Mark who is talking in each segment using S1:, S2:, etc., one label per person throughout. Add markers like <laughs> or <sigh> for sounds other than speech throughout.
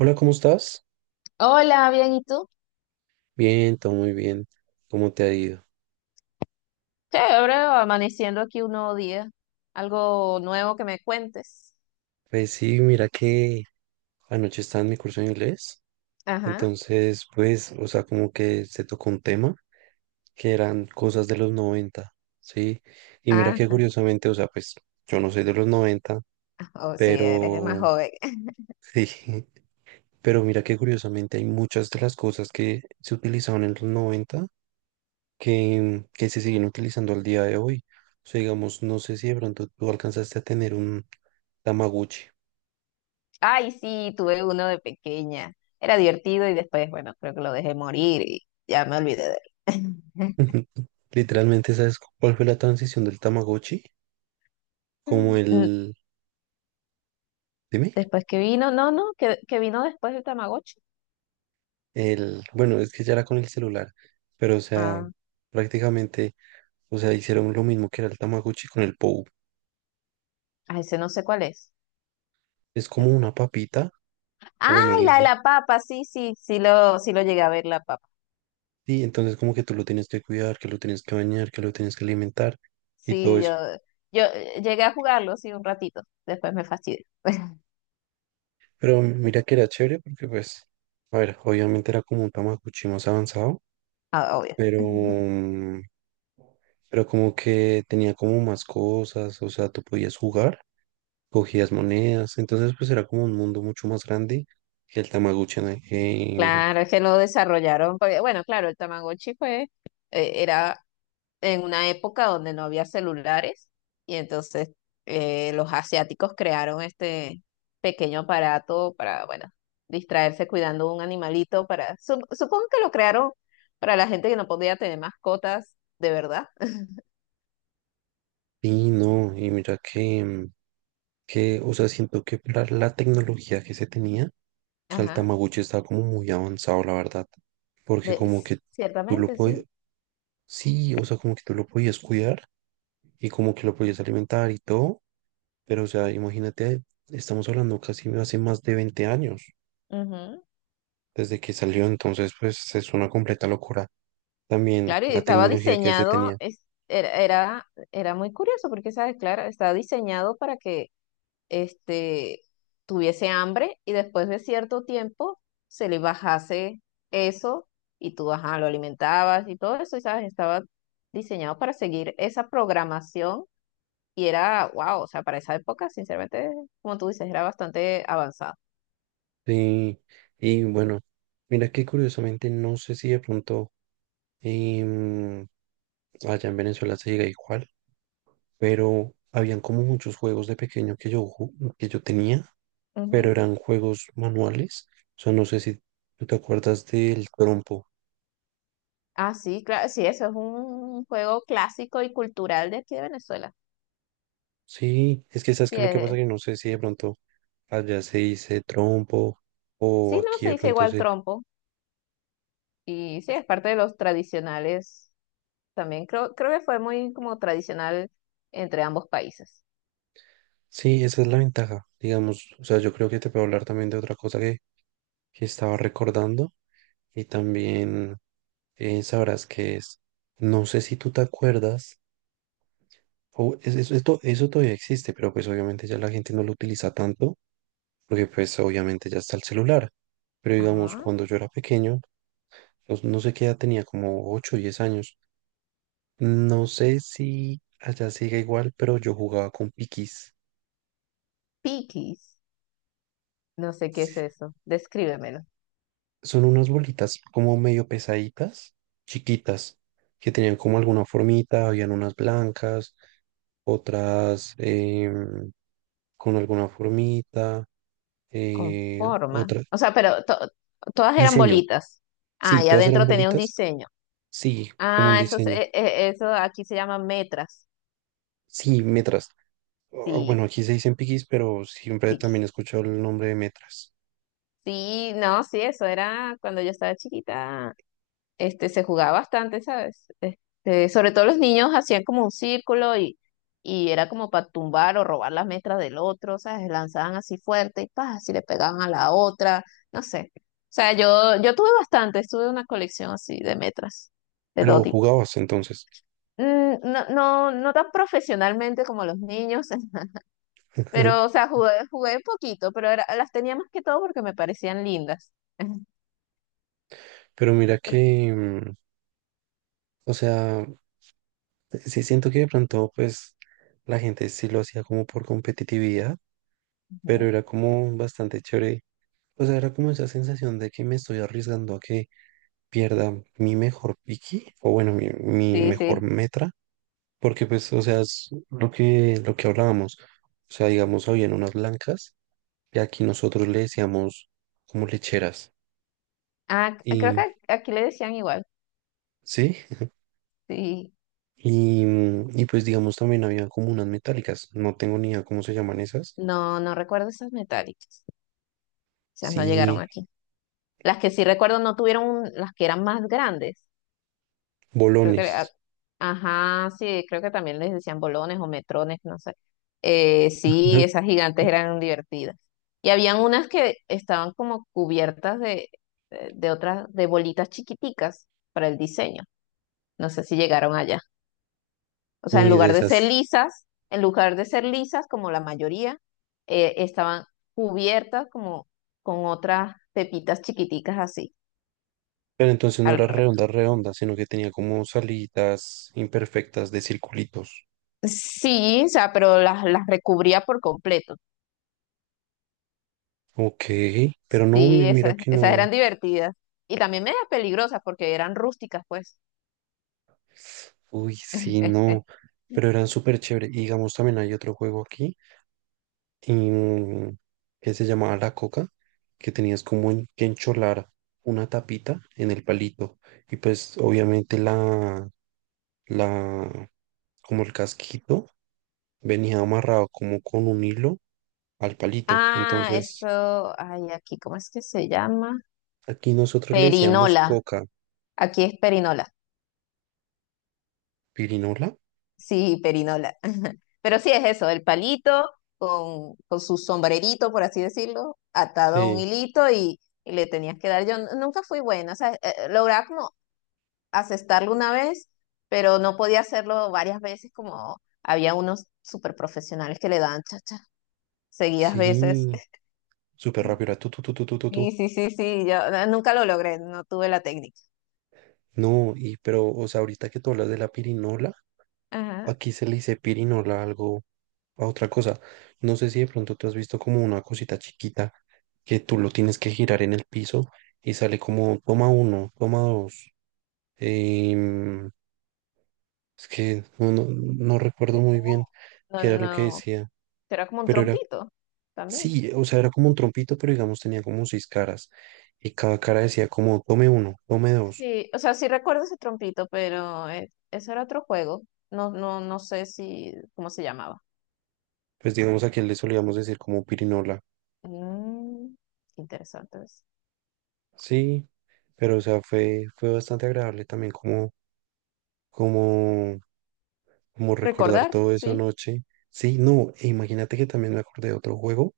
S1: Hola, ¿cómo estás?
S2: Hola, bien, ¿y tú?
S1: Bien, todo muy bien. ¿Cómo te ha ido?
S2: Chévere, amaneciendo aquí un nuevo día. Algo nuevo que me cuentes.
S1: Pues sí, mira que anoche estaba en mi curso de inglés,
S2: Ajá,
S1: entonces pues, o sea, como que se tocó un tema que eran cosas de los 90, ¿sí? Y mira que
S2: ajá,
S1: curiosamente, o sea, pues yo no soy de los 90,
S2: o si eres más
S1: pero
S2: joven. <laughs>
S1: sí, <laughs> pero mira que curiosamente hay muchas de las cosas que se utilizaban en los noventa, que se siguen utilizando al día de hoy. O sea, digamos, no sé si de pronto tú alcanzaste a tener un Tamagotchi.
S2: Ay, sí, tuve uno de pequeña. Era divertido y después, bueno, creo que lo dejé morir y ya me olvidé de él.
S1: <laughs> Literalmente, ¿sabes cuál fue la transición del Tamagotchi? Como
S2: <laughs> N-
S1: el, dime,
S2: Después que vino, no, no, que vino después el Tamagotchi.
S1: el, bueno, es que ya era con el celular, pero o sea,
S2: Ah,
S1: prácticamente, o sea, hicieron lo mismo que era el Tamagotchi con el Pou.
S2: ah, ese no sé cuál es.
S1: Es
S2: El
S1: como
S2: po-
S1: una papita, o
S2: Ay,
S1: bueno, le
S2: la de
S1: dicen,
S2: la papa, sí lo llegué a ver la papa.
S1: sí, entonces como que tú lo tienes que cuidar, que lo tienes que bañar, que lo tienes que alimentar y todo
S2: Sí, yo,
S1: eso.
S2: yo llegué a jugarlo, sí, un ratito. Después me fastidió. <laughs>
S1: Pero mira que era chévere porque pues, a ver, obviamente era como un Tamaguchi más avanzado,
S2: Ah, obvio.
S1: pero,
S2: <laughs>
S1: pero como que tenía como más cosas, o sea, tú podías jugar, cogías monedas, entonces pues era como un mundo mucho más grande que el Tamaguchi, ¿no?
S2: Claro, es que lo desarrollaron. Porque, bueno, claro, el Tamagotchi fue, era en una época donde no había celulares y entonces los asiáticos crearon este pequeño aparato para, bueno, distraerse cuidando un animalito para, supongo que lo crearon para la gente que no podía tener mascotas de verdad.
S1: Y no, y mira que, que, o sea, siento que para la tecnología que se tenía, o
S2: <laughs>
S1: sea, el
S2: Ajá,
S1: Tamaguchi estaba como muy avanzado, la verdad, porque
S2: de,
S1: como que tú lo
S2: ciertamente,
S1: podías...
S2: sí.
S1: Sí, o sea, como que tú lo podías cuidar y como que lo podías alimentar y todo, pero o sea, imagínate, estamos hablando casi hace más de 20 años desde que salió, entonces pues es una completa locura también
S2: Claro, y
S1: la
S2: estaba
S1: tecnología que se
S2: diseñado,
S1: tenía.
S2: era, era, era muy curioso porque, ¿sabes? Claro, estaba diseñado para que este, tuviese hambre y después de cierto tiempo se le bajase eso y tú, ajá, lo alimentabas y todo eso, y, ¿sabes? Estaba diseñado para seguir esa programación y era, wow, o sea, para esa época, sinceramente, como tú dices, era bastante avanzado.
S1: Sí, y bueno, mira que curiosamente no sé si de pronto em, allá en Venezuela se llega igual, pero habían como muchos juegos de pequeño que yo, que yo tenía, pero
S2: Ujú.
S1: eran juegos manuales. O sea, no sé si tú te acuerdas del trompo.
S2: Ah, sí, claro, sí, eso es un juego clásico y cultural de aquí de Venezuela.
S1: Sí, es que sabes
S2: Sí,
S1: que lo que pasa
S2: es,
S1: que no sé si de pronto allá se dice trompo o
S2: sí, no,
S1: aquí
S2: se
S1: de
S2: dice
S1: pronto
S2: igual
S1: se...
S2: trompo y sí, es parte de los tradicionales también. Creo que fue muy como tradicional entre ambos países.
S1: Sí, esa es la ventaja, digamos. O sea, yo creo que te puedo hablar también de otra cosa que estaba recordando y también sabrás que es. No sé si tú te acuerdas, o esto, eso todavía existe, pero pues obviamente ya la gente no lo utiliza tanto porque pues obviamente ya está el celular. Pero digamos,
S2: Ah,
S1: cuando yo era pequeño, pues, no sé qué edad tenía, como 8 o 10 años. No sé si allá sigue igual, pero yo jugaba con piquis.
S2: piquis, no sé qué es eso, descríbemelo,
S1: Son unas bolitas como medio pesaditas, chiquitas, que tenían como alguna formita, habían unas blancas, otras con alguna formita,
S2: con forma.
S1: otras...
S2: O sea, pero todas eran
S1: Diseño.
S2: bolitas. Ah,
S1: Sí,
S2: y
S1: todas eran
S2: adentro tenía un
S1: bolitas.
S2: diseño.
S1: Sí, como un
S2: Ah, eso,
S1: diseño.
S2: eso aquí se llama metras.
S1: Sí, metras. Bueno,
S2: Sí,
S1: aquí se dicen piquis, pero siempre también
S2: piquis.
S1: he escuchado el nombre de metras.
S2: Sí, no, sí, eso era cuando yo estaba chiquita. Este, se jugaba bastante, ¿sabes? Este, sobre todo los niños hacían como un círculo y era como para tumbar o robar las metras del otro, ¿sabes? Lanzaban así fuerte y pa, así le pegaban a la otra, no sé. O sea, yo tuve bastante, tuve una colección así de metras, de todo
S1: Pero
S2: tipo.
S1: jugabas entonces.
S2: Mm, No, no, no tan profesionalmente como los niños, <laughs> pero, o
S1: <laughs>
S2: sea, jugué poquito, pero era- las tenía más que todo porque me parecían lindas. <laughs>
S1: Pero mira que, o sea, sí siento que de pronto, pues, la gente sí lo hacía como por competitividad, pero era como bastante chévere. O sea, era como esa sensación de que me estoy arriesgando a que pierda mi mejor piqui, o bueno, mi
S2: Sí,
S1: mejor
S2: sí.
S1: metra, porque pues, o sea, es lo que hablábamos. O sea, digamos, habían unas blancas que aquí nosotros le decíamos como lecheras.
S2: Ah, creo
S1: Y
S2: que aquí le decían igual.
S1: sí,
S2: Sí.
S1: y, y pues digamos también había como unas metálicas, no tengo ni idea cómo se llaman esas.
S2: No, no recuerdo esas metálicas. Esas no
S1: Sí,
S2: llegaron aquí. Las que sí recuerdo no tuvieron, un- las que eran más grandes. Creo que,
S1: bolones.
S2: ajá, sí, creo que también les decían bolones o metrones, no sé. Sí, esas
S1: <laughs>
S2: gigantes eran divertidas. Y habían unas que estaban como cubiertas de, de otras, de bolitas chiquiticas para el diseño. No sé si llegaron allá. O sea,
S1: Uy, de esas.
S2: en lugar de ser lisas, como la mayoría, estaban cubiertas como con otras pepitas chiquiticas así.
S1: Pero entonces no era
S2: alre-
S1: redonda, redonda, sino que tenía como salidas imperfectas de circulitos.
S2: Sí, o sea, pero las recubría por completo.
S1: Ok, pero no,
S2: Sí,
S1: mira
S2: esas,
S1: que
S2: esas
S1: no.
S2: eran divertidas. Y también medias peligrosas porque eran rústicas, pues.
S1: Uy, sí,
S2: <laughs>
S1: no. Pero eran súper chéveres. Y digamos, también hay otro juego aquí em, que se llamaba la coca, que tenías como que encholar una tapita en el palito. Y pues obviamente la, la, como el casquito venía amarrado como con un hilo al palito.
S2: Ah, eso,
S1: Entonces,
S2: ay, aquí, ¿cómo es que se llama?
S1: aquí nosotros le decíamos
S2: Perinola.
S1: coca,
S2: Aquí es perinola.
S1: pirinola.
S2: Sí, perinola. <laughs> Pero sí es eso, el palito con su sombrerito, por así decirlo, atado a un
S1: Sí,
S2: hilito y le tenías que dar. Yo nunca fui buena, o sea, lograba como asestarlo una vez, pero no podía hacerlo varias veces como había unos super profesionales que le daban chacha seguidas veces.
S1: sí, súper
S2: <laughs>
S1: rápido, era tu, tu, tu, tu, tu, tu, tu.
S2: Sí, sí, sí, sí, yo nunca lo logré, no tuve la técnica.
S1: No, y pero, o sea, ahorita que tú hablas de la pirinola.
S2: Ajá.
S1: Aquí se le dice pirinola algo a otra cosa. No sé si de pronto tú has visto como una cosita chiquita que tú lo tienes que girar en el piso y sale como toma uno, toma dos. Em, es que no, no, no recuerdo
S2: Es
S1: muy bien
S2: como, no,
S1: qué era lo que
S2: no,
S1: decía,
S2: pero era como un
S1: pero era,
S2: trompito también.
S1: sí, o sea, era como un trompito, pero digamos tenía como 6 caras y cada cara decía como tome uno, tome dos.
S2: Sí, o sea, sí recuerdo ese trompito, pero ese era otro juego. No, no, no sé si, cómo se llamaba.
S1: Pues digamos aquí le solíamos decir como pirinola.
S2: Mm, interesante. Es.
S1: Sí, pero o sea, fue, fue bastante agradable también como, como, como recordar
S2: Recordar,
S1: todo eso
S2: sí.
S1: anoche. Sí, no, e imagínate que también me acordé de otro juego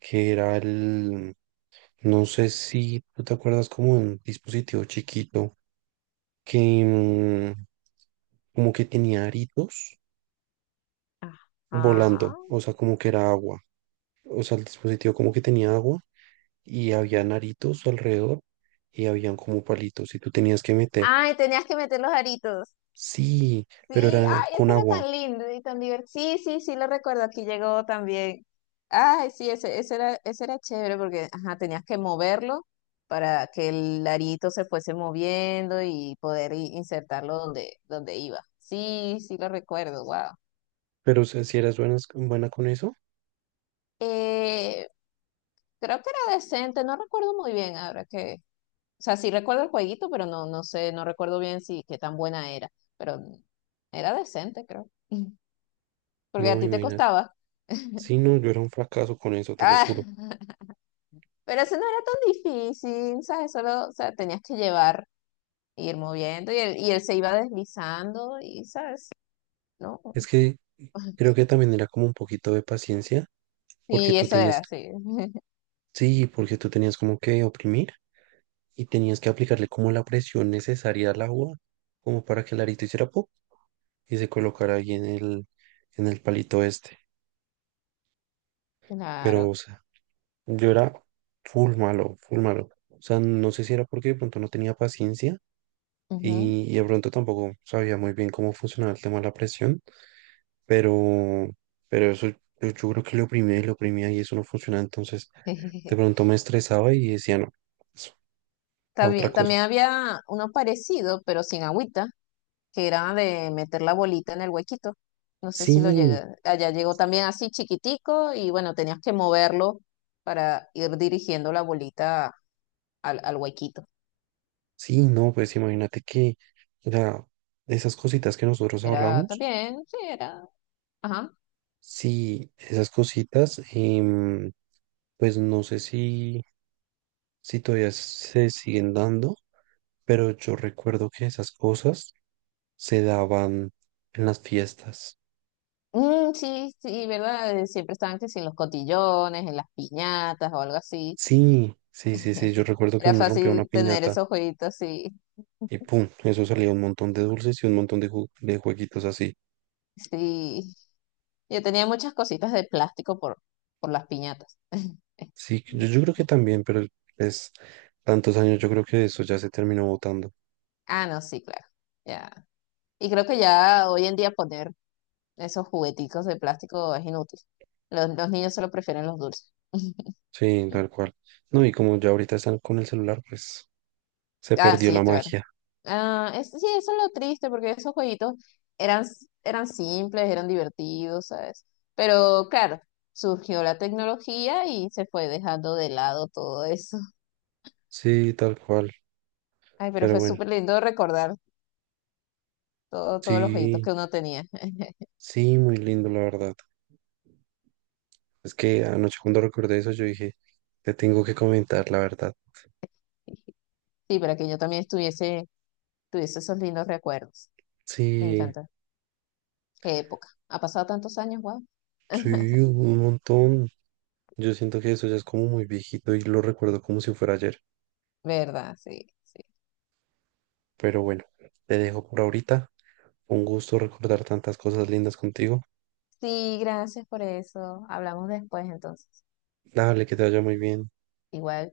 S1: que era el, no sé si tú te acuerdas como un dispositivo chiquito que mm, como que tenía aritos
S2: Ajá.
S1: volando, o sea, como que era agua. O sea, el dispositivo como que tenía agua y había aritos alrededor y habían como palitos y tú tenías que meter...
S2: Ay, tenías que meter los aritos.
S1: Sí, pero
S2: Sí,
S1: era
S2: ay, ese
S1: con
S2: era
S1: agua.
S2: tan lindo y tan divertido. Sí, sí, sí, lo recuerdo, aquí llegó también. Ay, sí, ese era chévere porque, ajá, tenías que moverlo para que el arito se fuese moviendo y poder insertarlo donde, donde iba. Sí, sí, lo recuerdo, wow.
S1: Pero si, si eras buena, buena con eso,
S2: Eh, Creo que era decente, no recuerdo muy bien ahora que, o sea, sí recuerdo el jueguito, pero no, no sé, no recuerdo bien si qué tan buena era, pero era decente, creo, <laughs> porque a
S1: no,
S2: ti te
S1: imagínate.
S2: costaba. <laughs>
S1: Sí, no, yo era un fracaso con eso, te lo
S2: Ah.
S1: juro.
S2: Pero eso no era tan difícil, ¿sabes? Solo, o sea, tenías que llevar, ir moviendo y él se iba deslizando y, ¿sabes? ¿No?
S1: Es que creo que también era como un poquito de paciencia, porque
S2: Y
S1: tú
S2: eso era
S1: tienes,
S2: así. <laughs>
S1: sí, porque tú tenías como que oprimir y tenías que aplicarle como la presión necesaria al agua, como para que el arito hiciera pop y se colocara ahí en el palito este. Pero,
S2: Claro.
S1: o sea, yo era full malo, full malo. O sea, no sé si era porque de pronto no tenía paciencia
S2: Ujú.
S1: y de pronto tampoco sabía muy bien cómo funcionaba el tema de la presión, pero, pero eso yo, yo creo que lo oprimía y eso no funcionaba, entonces de
S2: <laughs>
S1: pronto me estresaba y decía, no, es a otra
S2: También,
S1: cosa.
S2: también había uno parecido, pero sin agüita, que era de meter la bolita en el huequito. No sé si lo
S1: Sí,
S2: llega allá llegó también así chiquitico y bueno, tenías que moverlo para ir dirigiendo la bolita al huequito.
S1: sí, no, pues imagínate que, o sea, esas cositas que nosotros
S2: Era
S1: hablamos,
S2: también, sí, era. Ajá.
S1: sí, esas cositas, pues no sé si, si todavía se siguen dando, pero yo recuerdo que esas cosas se daban en las fiestas.
S2: Mm, sí, sí, ¿verdad? Siempre estaban que si en los cotillones, en las piñatas o algo así.
S1: Sí, sí, sí, sí. Yo
S2: <laughs>
S1: recuerdo que
S2: Era
S1: uno rompía una
S2: fácil tener
S1: piñata
S2: esos jueguitos así.
S1: y pum, eso salía un montón de dulces y un montón de, de jueguitos así.
S2: Sí. Yo tenía muchas cositas de plástico por las piñatas. <laughs>
S1: Sí, yo creo que también, pero es tantos años, yo creo que eso ya se terminó votando.
S2: Ah, no, sí, claro. Ya. Y creo que ya hoy en día poner esos jugueticos de plástico es inútil. Los niños solo prefieren los dulces. <laughs>
S1: Sí, tal cual. No, y como ya ahorita están con el celular, pues se
S2: Ah,
S1: perdió
S2: sí,
S1: la
S2: claro.
S1: magia.
S2: Ah, es, sí, eso es lo triste, porque esos jueguitos eran, eran simples, eran divertidos, ¿sabes? Pero claro, surgió la tecnología y se fue dejando de lado todo eso. <laughs>
S1: Sí, tal cual.
S2: Ay, pero
S1: Pero
S2: fue
S1: bueno,
S2: súper lindo recordar todo, todos los jueguitos
S1: sí,
S2: que uno tenía.
S1: sí, muy lindo, la verdad. Es que anoche cuando recordé eso, yo dije, te tengo que comentar, la verdad.
S2: <laughs> Sí, para que yo también estuviese, tuviese esos lindos recuerdos. Me
S1: Sí,
S2: encanta. Qué época. Ha pasado tantos años, wow.
S1: sí, un montón. Yo siento que eso ya es como muy viejito y lo recuerdo como si fuera ayer.
S2: ¿Verdad? Sí, sí.
S1: Pero bueno, te dejo por ahorita. Un gusto recordar tantas cosas lindas contigo.
S2: Sí, gracias por eso. Hablamos después entonces.
S1: Dale, que te vaya muy bien.
S2: Igual.